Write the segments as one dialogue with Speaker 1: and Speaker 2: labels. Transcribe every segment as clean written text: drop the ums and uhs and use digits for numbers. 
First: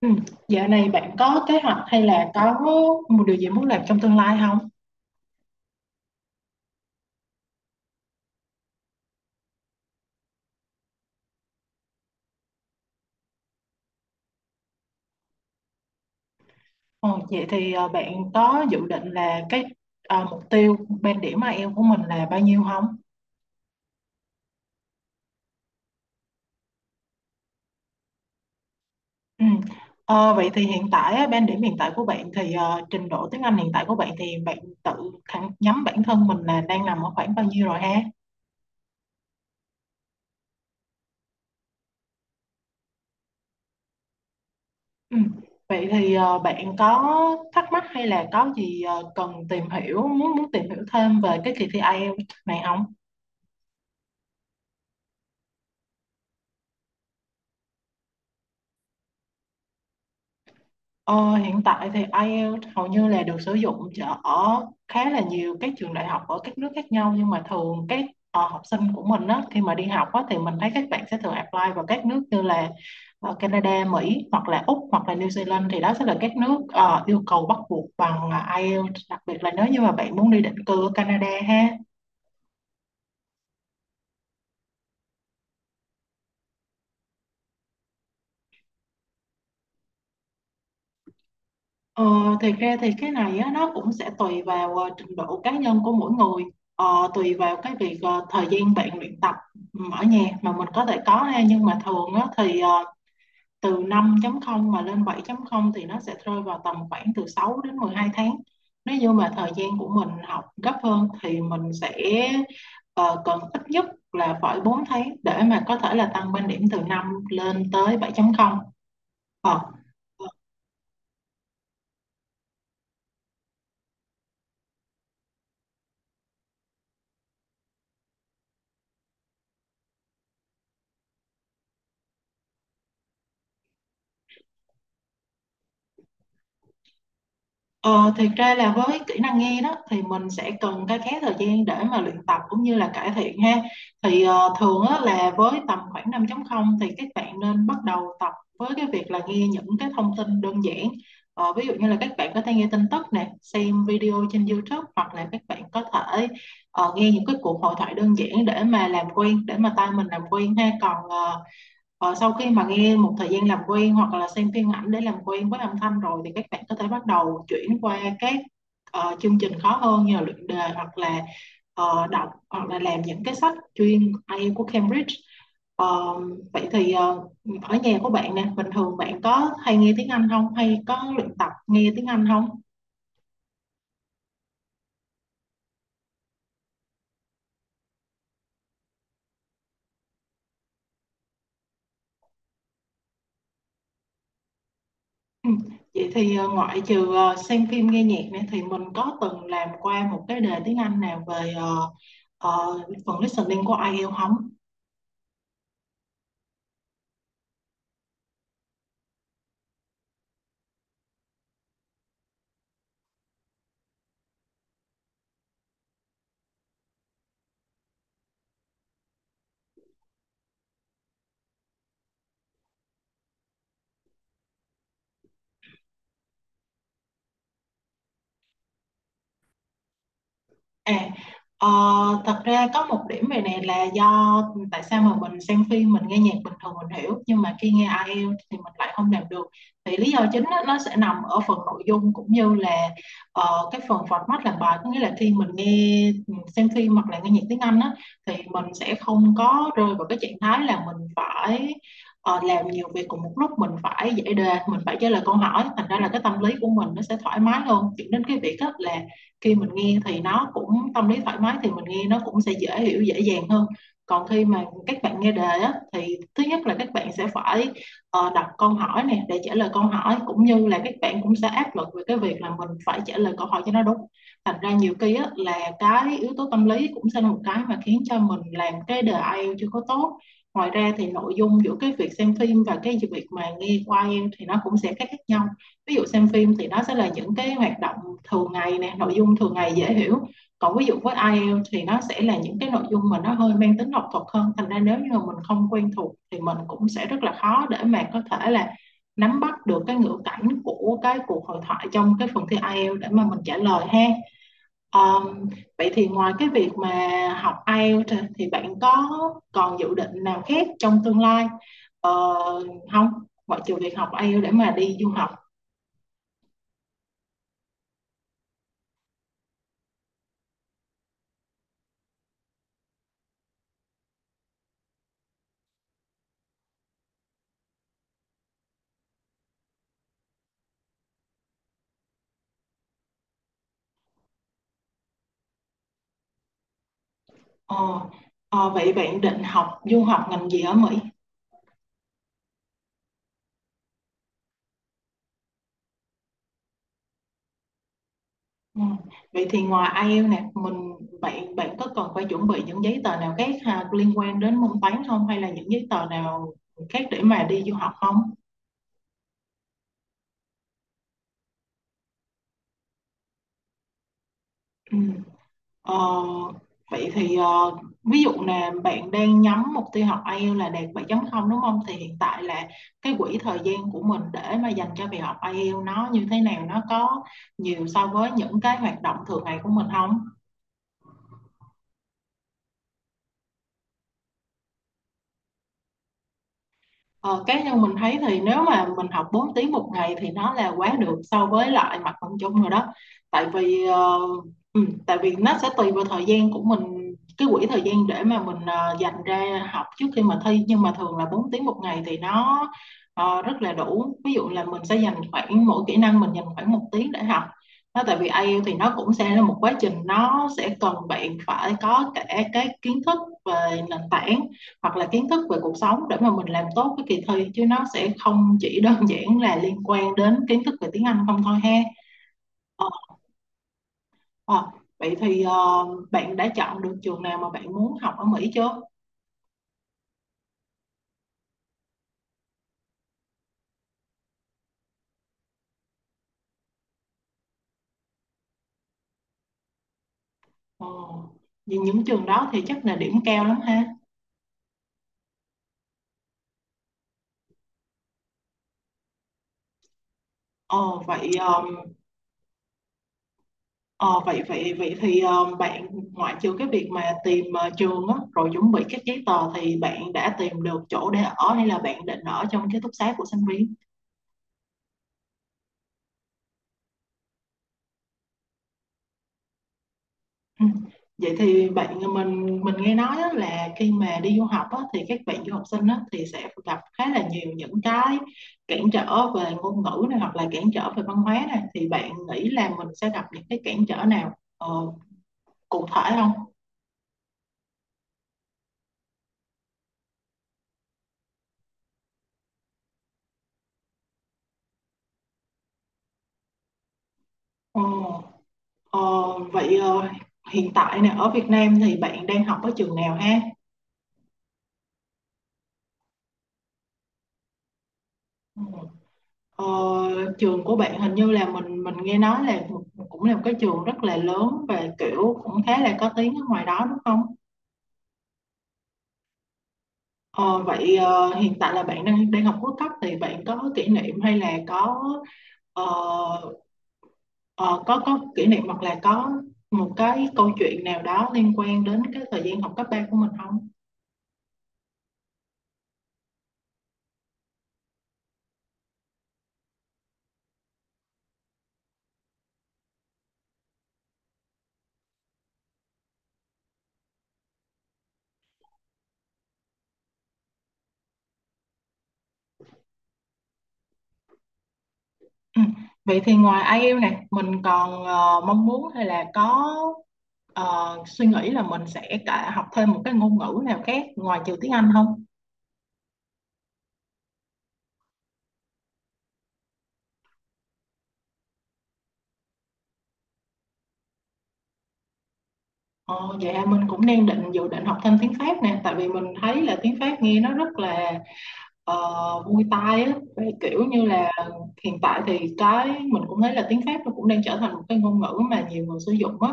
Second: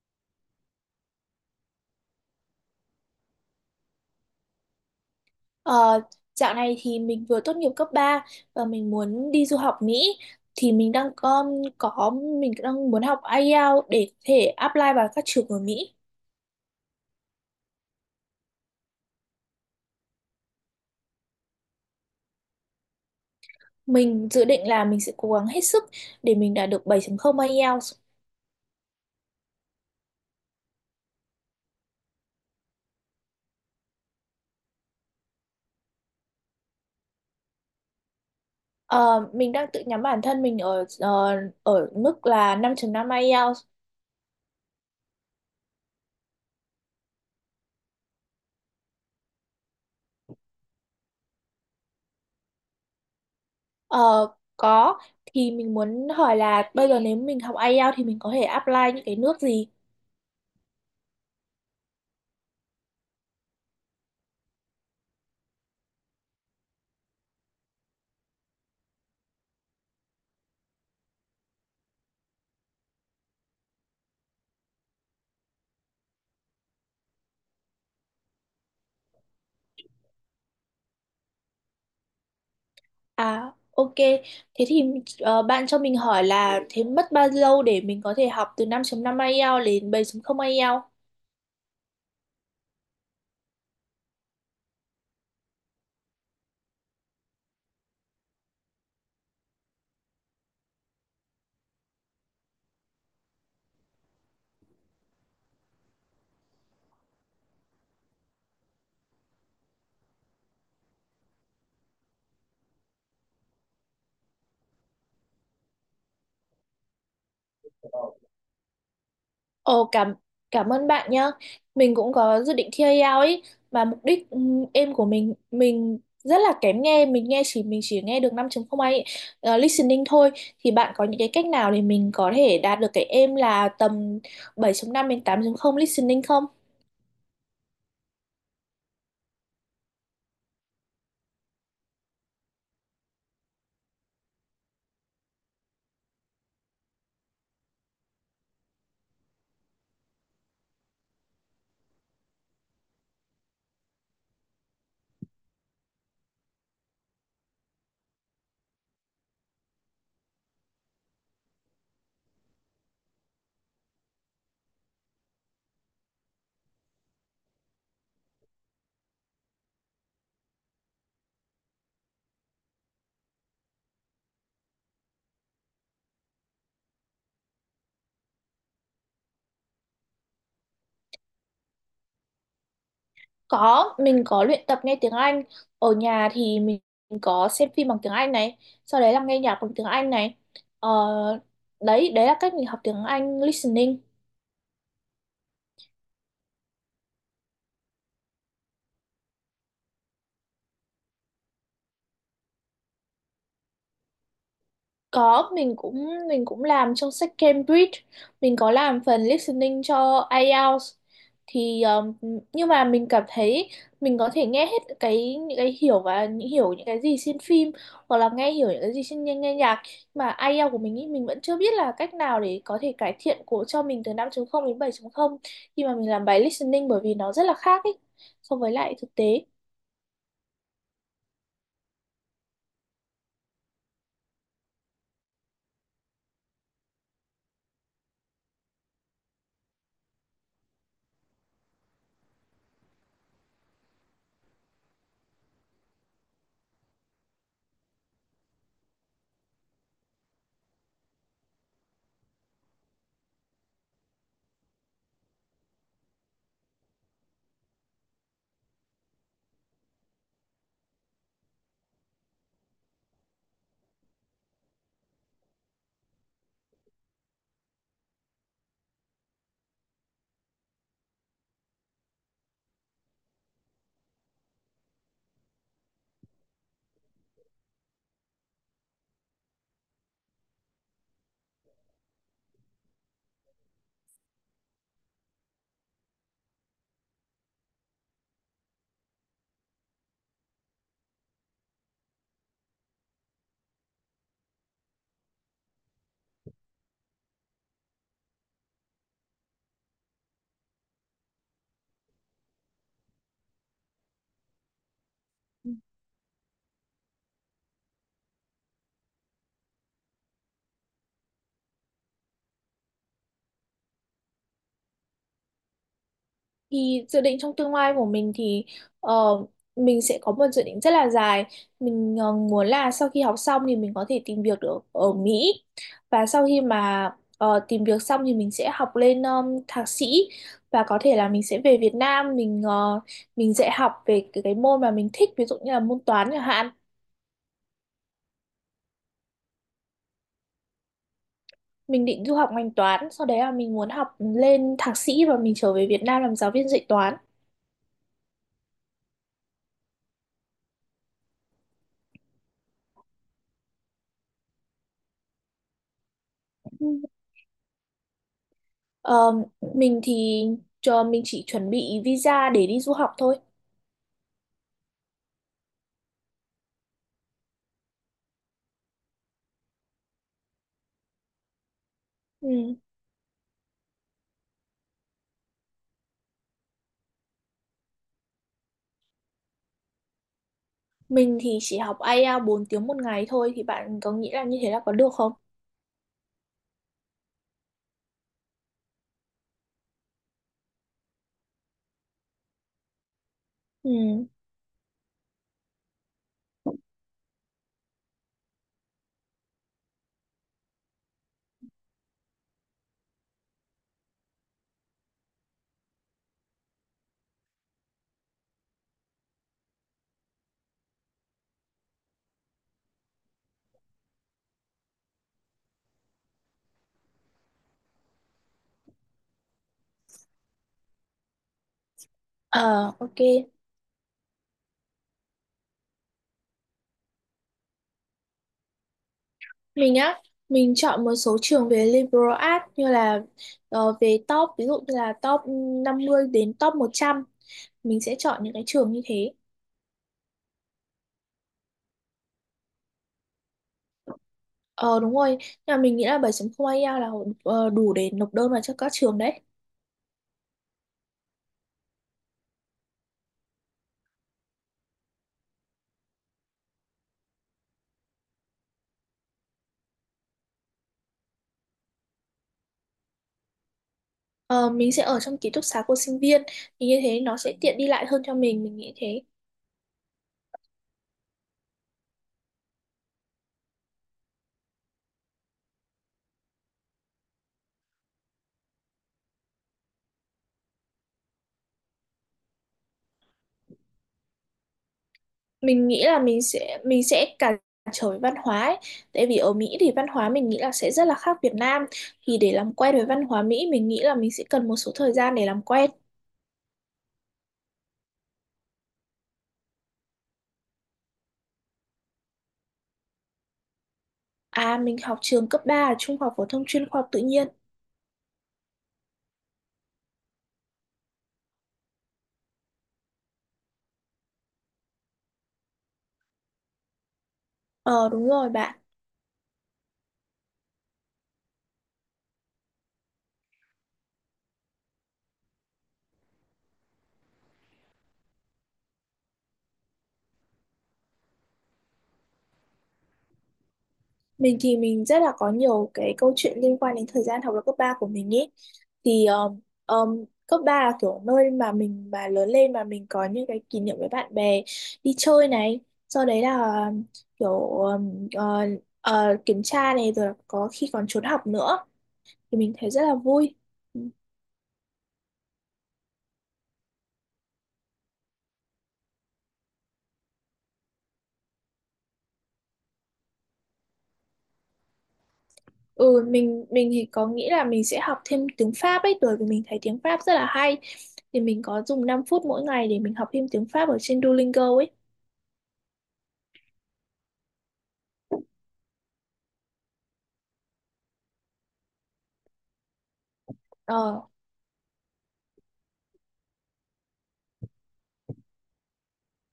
Speaker 1: Ừ. Dạo này bạn có kế hoạch hay là có một điều gì muốn làm trong tương lai không?
Speaker 2: Ờ, Dạo này thì mình vừa tốt nghiệp cấp 3 và mình muốn đi du học Mỹ, thì có mình đang muốn học IELTS để có thể apply vào các trường ở Mỹ.
Speaker 1: Ờ, Vậy thì bạn có dự định là cái mục tiêu band điểm IELTS của mình là bao nhiêu không?
Speaker 2: Mình dự định là mình sẽ cố gắng hết sức để mình đạt được 7.0 IELTS.
Speaker 1: Ừ. Vậy thì hiện tại á, band điểm hiện tại của bạn thì trình độ tiếng Anh hiện tại của bạn thì bạn tự thẳng nhắm bản thân mình là đang nằm ở khoảng bao nhiêu rồi, ha?
Speaker 2: Ờ, mình đang tự nhắm bản thân mình ở mức là 5.5 IELTS.
Speaker 1: Ừ. Vậy thì bạn có thắc mắc hay là có gì cần tìm hiểu muốn muốn tìm hiểu thêm về cái kỳ thi IELTS này không?
Speaker 2: Ờ, có, thì mình muốn hỏi là bây giờ nếu mình học IELTS thì mình có thể apply những cái nước gì?
Speaker 1: Ờ, Hiện tại thì IELTS hầu như là được sử dụng ở khá là nhiều các trường đại học ở các nước khác nhau, nhưng mà thường các học sinh của mình á, khi mà đi học á, thì mình thấy các bạn sẽ thường apply vào các nước như là Canada, Mỹ hoặc là Úc hoặc là New Zealand. Thì đó sẽ là các nước yêu cầu bắt buộc bằng IELTS, đặc biệt là nếu như mà bạn muốn đi định cư ở Canada, ha.
Speaker 2: À, ok. Thế thì bạn cho mình hỏi là thế mất bao lâu để mình có thể học từ 5.5 IELTS đến 7.0 IELTS?
Speaker 1: Ờ, thì ra thì cái này á, nó cũng sẽ tùy vào trình độ cá nhân của mỗi người, tùy vào cái việc thời gian bạn luyện tập ở nhà mà mình có thể có, ha. Nhưng mà thường á, thì từ 5 không mà lên 7 không thì nó sẽ rơi vào tầm khoảng từ 6 đến 12 tháng. Nếu như mà thời gian của mình học gấp hơn thì mình sẽ ờ, cần ít nhất là phải 4 tháng để mà có thể là tăng bên điểm từ 5 lên tới 7 không ờ
Speaker 2: Ồ, cảm cảm ơn bạn nhá. Mình cũng có dự định thi IELTS ấy, mà mục đích em của mình rất là kém nghe, mình chỉ nghe được 5.0 IELTS listening thôi, thì bạn có những cái cách nào để mình có thể đạt được cái aim là tầm bảy chấm năm đến tám chấm không listening không?
Speaker 1: Ờ, Thiệt ra là với kỹ năng nghe đó thì mình sẽ cần cái khá thời gian để mà luyện tập cũng như là cải thiện, ha. Thì thường á, là với tầm khoảng 5.0 thì các bạn nên bắt đầu tập với cái việc là nghe những cái thông tin đơn giản. Ví dụ như là các bạn có thể nghe tin tức nè, xem video trên YouTube, hoặc là các bạn có thể nghe những cái cuộc hội thoại đơn giản để mà làm quen, để mà tai mình làm quen, ha. Sau khi mà nghe một thời gian làm quen hoặc là xem phim ảnh để làm quen với âm thanh rồi thì các bạn có thể bắt đầu chuyển qua các chương trình khó hơn như là luyện đề hoặc là đọc hoặc là làm những cái sách chuyên IELTS của Cambridge. Ờ, Vậy thì ở nhà của bạn nè, bình thường bạn có hay nghe tiếng Anh không? Hay có luyện tập nghe tiếng Anh không?
Speaker 2: Có, mình có luyện tập nghe tiếng Anh. Ở nhà thì mình có xem phim bằng tiếng Anh này, sau đấy là nghe nhạc bằng tiếng Anh này. Ờ, Đấy, đấy là cách mình học tiếng Anh listening.
Speaker 1: Ừ. Vậy thì ngoại trừ xem phim nghe nhạc nè thì mình có từng làm qua một cái đề tiếng Anh nào về phần listening của IELTS không?
Speaker 2: Có, mình cũng làm trong sách Cambridge, mình có làm phần listening cho IELTS, thì nhưng mà mình cảm thấy mình có thể nghe hết cái những cái hiểu và những hiểu những cái gì trên phim hoặc là nghe hiểu những cái gì trên nghe nhạc, mà IELTS của mình ý, mình vẫn chưa biết là cách nào để có thể cải thiện của cho mình từ năm chấm không đến bảy chấm không khi mà mình làm bài listening, bởi vì nó rất là khác ý so với lại thực tế.
Speaker 1: À, ờ, thật ra có một điểm về này là do tại sao mà mình xem phim, mình nghe nhạc bình thường mình hiểu, nhưng mà khi nghe IELTS thì mình lại không làm được. Thì lý do chính á, nó sẽ nằm ở phần nội dung cũng như là cái phần format làm bài. Có nghĩa là khi mình nghe xem phim hoặc là nghe nhạc tiếng Anh á, thì mình sẽ không có rơi vào cái trạng thái là mình phải làm nhiều việc cùng một lúc, mình phải giải đề, mình phải trả lời câu hỏi. Thành ra là cái tâm lý của mình nó sẽ thoải mái hơn, dẫn đến cái việc á, là khi mình nghe thì nó cũng tâm lý thoải mái thì mình nghe nó cũng sẽ dễ hiểu, dễ dàng hơn. Còn khi mà các bạn nghe đề á, thì thứ nhất là các bạn sẽ phải đọc câu hỏi nè để trả lời câu hỏi, cũng như là các bạn cũng sẽ áp lực về cái việc là mình phải trả lời câu hỏi cho nó đúng. Thành ra nhiều khi á, là cái yếu tố tâm lý cũng sẽ là một cái mà khiến cho mình làm cái đề IELTS chưa có tốt. Ngoài ra thì nội dung giữa cái việc xem phim và cái việc mà nghe qua IELTS thì nó cũng sẽ khác khác nhau. Ví dụ xem phim thì nó sẽ là những cái hoạt động thường ngày nè, nội dung thường ngày dễ hiểu. Còn ví dụ với IELTS thì nó sẽ là những cái nội dung mà nó hơi mang tính học thuật hơn. Thành ra nếu như mà mình không quen thuộc thì mình cũng sẽ rất là khó để mà có thể là nắm bắt được cái ngữ cảnh của cái cuộc hội thoại trong cái phần thi IELTS để mà mình trả lời, ha. um, Vậy thì ngoài cái việc mà học IELTS thì bạn có còn dự định nào khác trong tương lai không, ngoại trừ việc học IELTS để mà đi du học?
Speaker 2: Thì dự định trong tương lai của mình thì ờ, mình sẽ có một dự định rất là dài. Mình muốn là sau khi học xong thì mình có thể tìm việc được ở Mỹ. Và sau khi mà tìm việc xong thì mình sẽ học lên thạc sĩ, và có thể là mình sẽ về Việt Nam, mình dạy học về cái môn mà mình thích, ví dụ như là môn toán chẳng hạn.
Speaker 1: Ờ, Vậy bạn định học du học ngành gì ở Mỹ?
Speaker 2: Mình định du học ngành toán, sau đấy là mình muốn học lên thạc sĩ và mình trở về Việt Nam làm giáo viên dạy toán.
Speaker 1: Ừ. Vậy thì ngoài IELTS nè, mình bạn bạn có cần phải chuẩn bị những giấy tờ nào khác ha, liên quan đến môn toán không, hay là những giấy tờ nào khác để mà đi du học không?
Speaker 2: Ờ, mình thì cho mình chỉ chuẩn bị visa để đi du học thôi.
Speaker 1: Ừ. Ờ, Vậy thì ví dụ là bạn đang nhắm mục tiêu học IELTS là đạt 7.0, đúng không? Thì hiện tại
Speaker 2: Ừ.
Speaker 1: là cái quỹ thời gian của mình để mà dành cho việc học IELTS nó như thế nào? Nó có nhiều so với những cái hoạt động thường ngày của mình không?
Speaker 2: Mình thì chỉ học IELTS 4 tiếng một ngày thôi, thì bạn có nghĩ là như thế là có được không?
Speaker 1: Ờ, Cá nhân mình thấy thì nếu mà mình học 4 tiếng một ngày thì nó là quá được so với lại mặt bằng chung rồi đó. Tại vì
Speaker 2: Ừ.
Speaker 1: tại vì nó sẽ tùy vào thời gian của mình, cái quỹ thời gian để mà mình dành ra học trước khi mà thi. Nhưng mà thường là 4 tiếng một ngày thì nó rất là đủ. Ví dụ là mình sẽ dành khoảng mỗi kỹ năng mình dành khoảng 1 tiếng để học nó. Tại vì IELTS thì nó cũng sẽ là một quá trình, nó sẽ cần bạn phải có cả cái kiến thức về nền tảng hoặc là kiến thức về cuộc sống để mà mình làm tốt cái kỳ thi, chứ nó sẽ không chỉ đơn giản là liên quan đến kiến thức về tiếng Anh không thôi, ha. ờ,
Speaker 2: Ờ, ok.
Speaker 1: ờ, Vậy thì bạn đã chọn được trường nào mà bạn muốn học ở Mỹ chưa?
Speaker 2: Mình á, mình chọn một số trường về liberal arts, như là về top, ví dụ như là top 50 đến top 100. Mình sẽ chọn những cái trường như thế.
Speaker 1: ờ, Vì những trường đó thì chắc là điểm cao lắm, ha.
Speaker 2: Ờ, đúng rồi, nhưng mà mình nghĩ là 7.0 IELTS là đủ để nộp đơn vào cho các trường đấy.
Speaker 1: Ờ, vậy ờ, ờ, vậy vậy vậy thì bạn, ngoại trừ cái việc mà tìm trường á, rồi chuẩn bị các giấy tờ, thì bạn đã tìm được chỗ để ở hay là bạn định ở trong ký túc xá của sinh viên?
Speaker 2: Ờ, mình sẽ ở trong ký túc xá của sinh viên, thì như thế nó sẽ tiện đi lại hơn cho mình nghĩ thế.
Speaker 1: Ừ. Vậy thì bạn, mình nghe nói á, là khi mà đi du học á, thì các bạn du học sinh á, thì sẽ gặp khá là nhiều những cái cản trở về ngôn ngữ này hoặc là cản trở về văn hóa này, thì bạn nghĩ là mình sẽ gặp những cái cản trở nào cụ
Speaker 2: Mình nghĩ
Speaker 1: thể
Speaker 2: là mình
Speaker 1: không?
Speaker 2: sẽ mình sẽ cản trở với văn hóa ấy. Tại vì ở Mỹ thì văn hóa mình nghĩ là sẽ rất là khác Việt Nam, thì để làm quen với văn hóa Mỹ mình nghĩ là mình sẽ cần một số thời gian để làm quen.
Speaker 1: Ờ, ờ, vậy hiện tại nè ở Việt Nam thì bạn đang học ở trường nào, ha?
Speaker 2: À, mình học trường cấp 3 ở Trung học phổ thông chuyên Khoa học Tự nhiên.
Speaker 1: Ừ. Ờ, Trường của bạn hình như là mình nghe nói là cũng là một cái trường rất là lớn và kiểu cũng khá là có tiếng ở ngoài đó, đúng không?
Speaker 2: Ờ, đúng rồi bạn.
Speaker 1: Ờ, Vậy hiện tại là bạn đang đang học cuối cấp, thì bạn có kỷ niệm hay là có ờ, có kỷ niệm hoặc là có một cái câu chuyện nào đó liên quan đến cái thời gian học cấp 3 của mình không?
Speaker 2: Mình thì mình rất là có nhiều cái câu chuyện liên quan đến thời gian học lớp cấp 3 của mình ý. Thì cấp 3 là kiểu nơi mà mình mà lớn lên, mà mình có những cái kỷ niệm với bạn bè, đi chơi này, sau đấy là um, kiểu um, ờ, kiểm tra này, rồi có khi còn trốn học nữa, thì mình thấy rất là vui.
Speaker 1: Ừ. Vậy thì ngoài ai IELTS này mình còn mong muốn hay là có suy nghĩ là mình sẽ cả học thêm một cái ngôn ngữ nào khác ngoài trừ tiếng Anh không?
Speaker 2: Ừ, mình thì có nghĩ là mình sẽ học thêm tiếng Pháp ấy, bởi vì mình thấy tiếng Pháp rất là hay. Thì mình có dùng 5 phút mỗi ngày để mình học thêm tiếng Pháp ở trên Duolingo ấy.
Speaker 1: Ờ, dạ, mình cũng đang định dự định học thêm tiếng Pháp nè, tại vì mình thấy là tiếng Pháp nghe nó rất là Muay Thai á. Vậy kiểu như
Speaker 2: Ờ.
Speaker 1: là hiện tại thì cái mình cũng thấy là tiếng Pháp nó cũng đang trở thành một cái ngôn ngữ mà nhiều người sử dụng á.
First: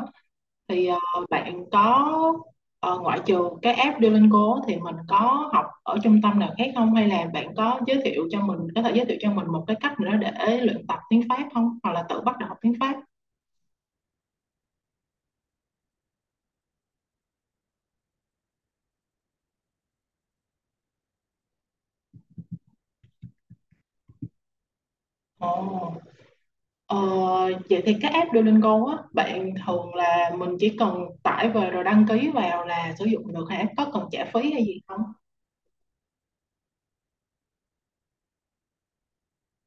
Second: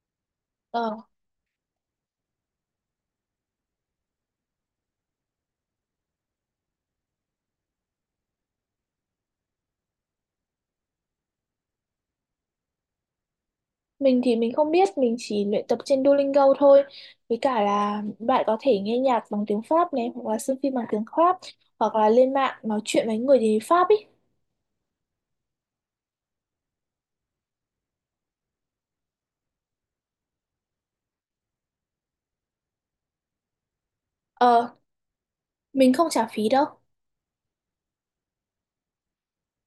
Speaker 1: Thì
Speaker 2: Ờ,
Speaker 1: bạn có ngoại trừ cái app Duolingo á, thì mình có học ở trung tâm nào khác không, hay là bạn có thể giới thiệu cho mình một cái cách nữa để luyện tập tiếng Pháp không, hoặc là tự bắt đầu học tiếng Pháp?
Speaker 2: Mình thì mình không biết, mình chỉ luyện tập trên Duolingo thôi. Với cả là bạn có thể nghe nhạc bằng tiếng Pháp này, hoặc là xem phim bằng tiếng Pháp, hoặc là lên mạng nói chuyện với người tiếng Pháp ý.
Speaker 1: Ồ, ờ, vậy thì cái app Duolingo á, bạn thường là mình chỉ cần tải về rồi đăng ký vào là sử dụng được hả? Có cần trả phí hay
Speaker 2: Ờ,
Speaker 1: gì không?
Speaker 2: mình không trả phí đâu.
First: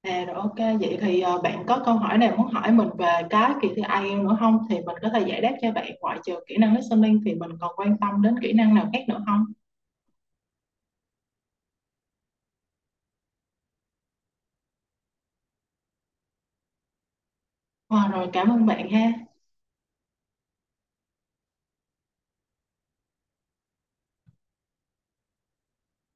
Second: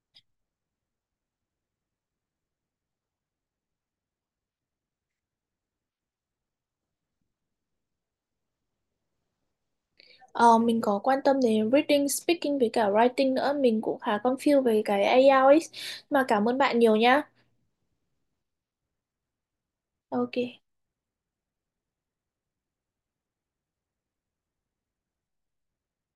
Speaker 1: À, rồi OK, vậy thì bạn có câu hỏi nào muốn hỏi mình về cái kỳ thi IELTS nữa không? Thì mình có thể giải đáp cho bạn. Ngoại trừ kỹ năng listening thì mình còn quan tâm đến kỹ năng nào khác nữa không?
Speaker 2: Ờ, mình có quan tâm đến reading, speaking với cả writing nữa. Mình cũng khá confused về cái IELTS ấy. Mà cảm ơn bạn nhiều nhá.
Speaker 1: Ờ, Rồi, cảm ơn bạn, ha.
Speaker 2: Ok.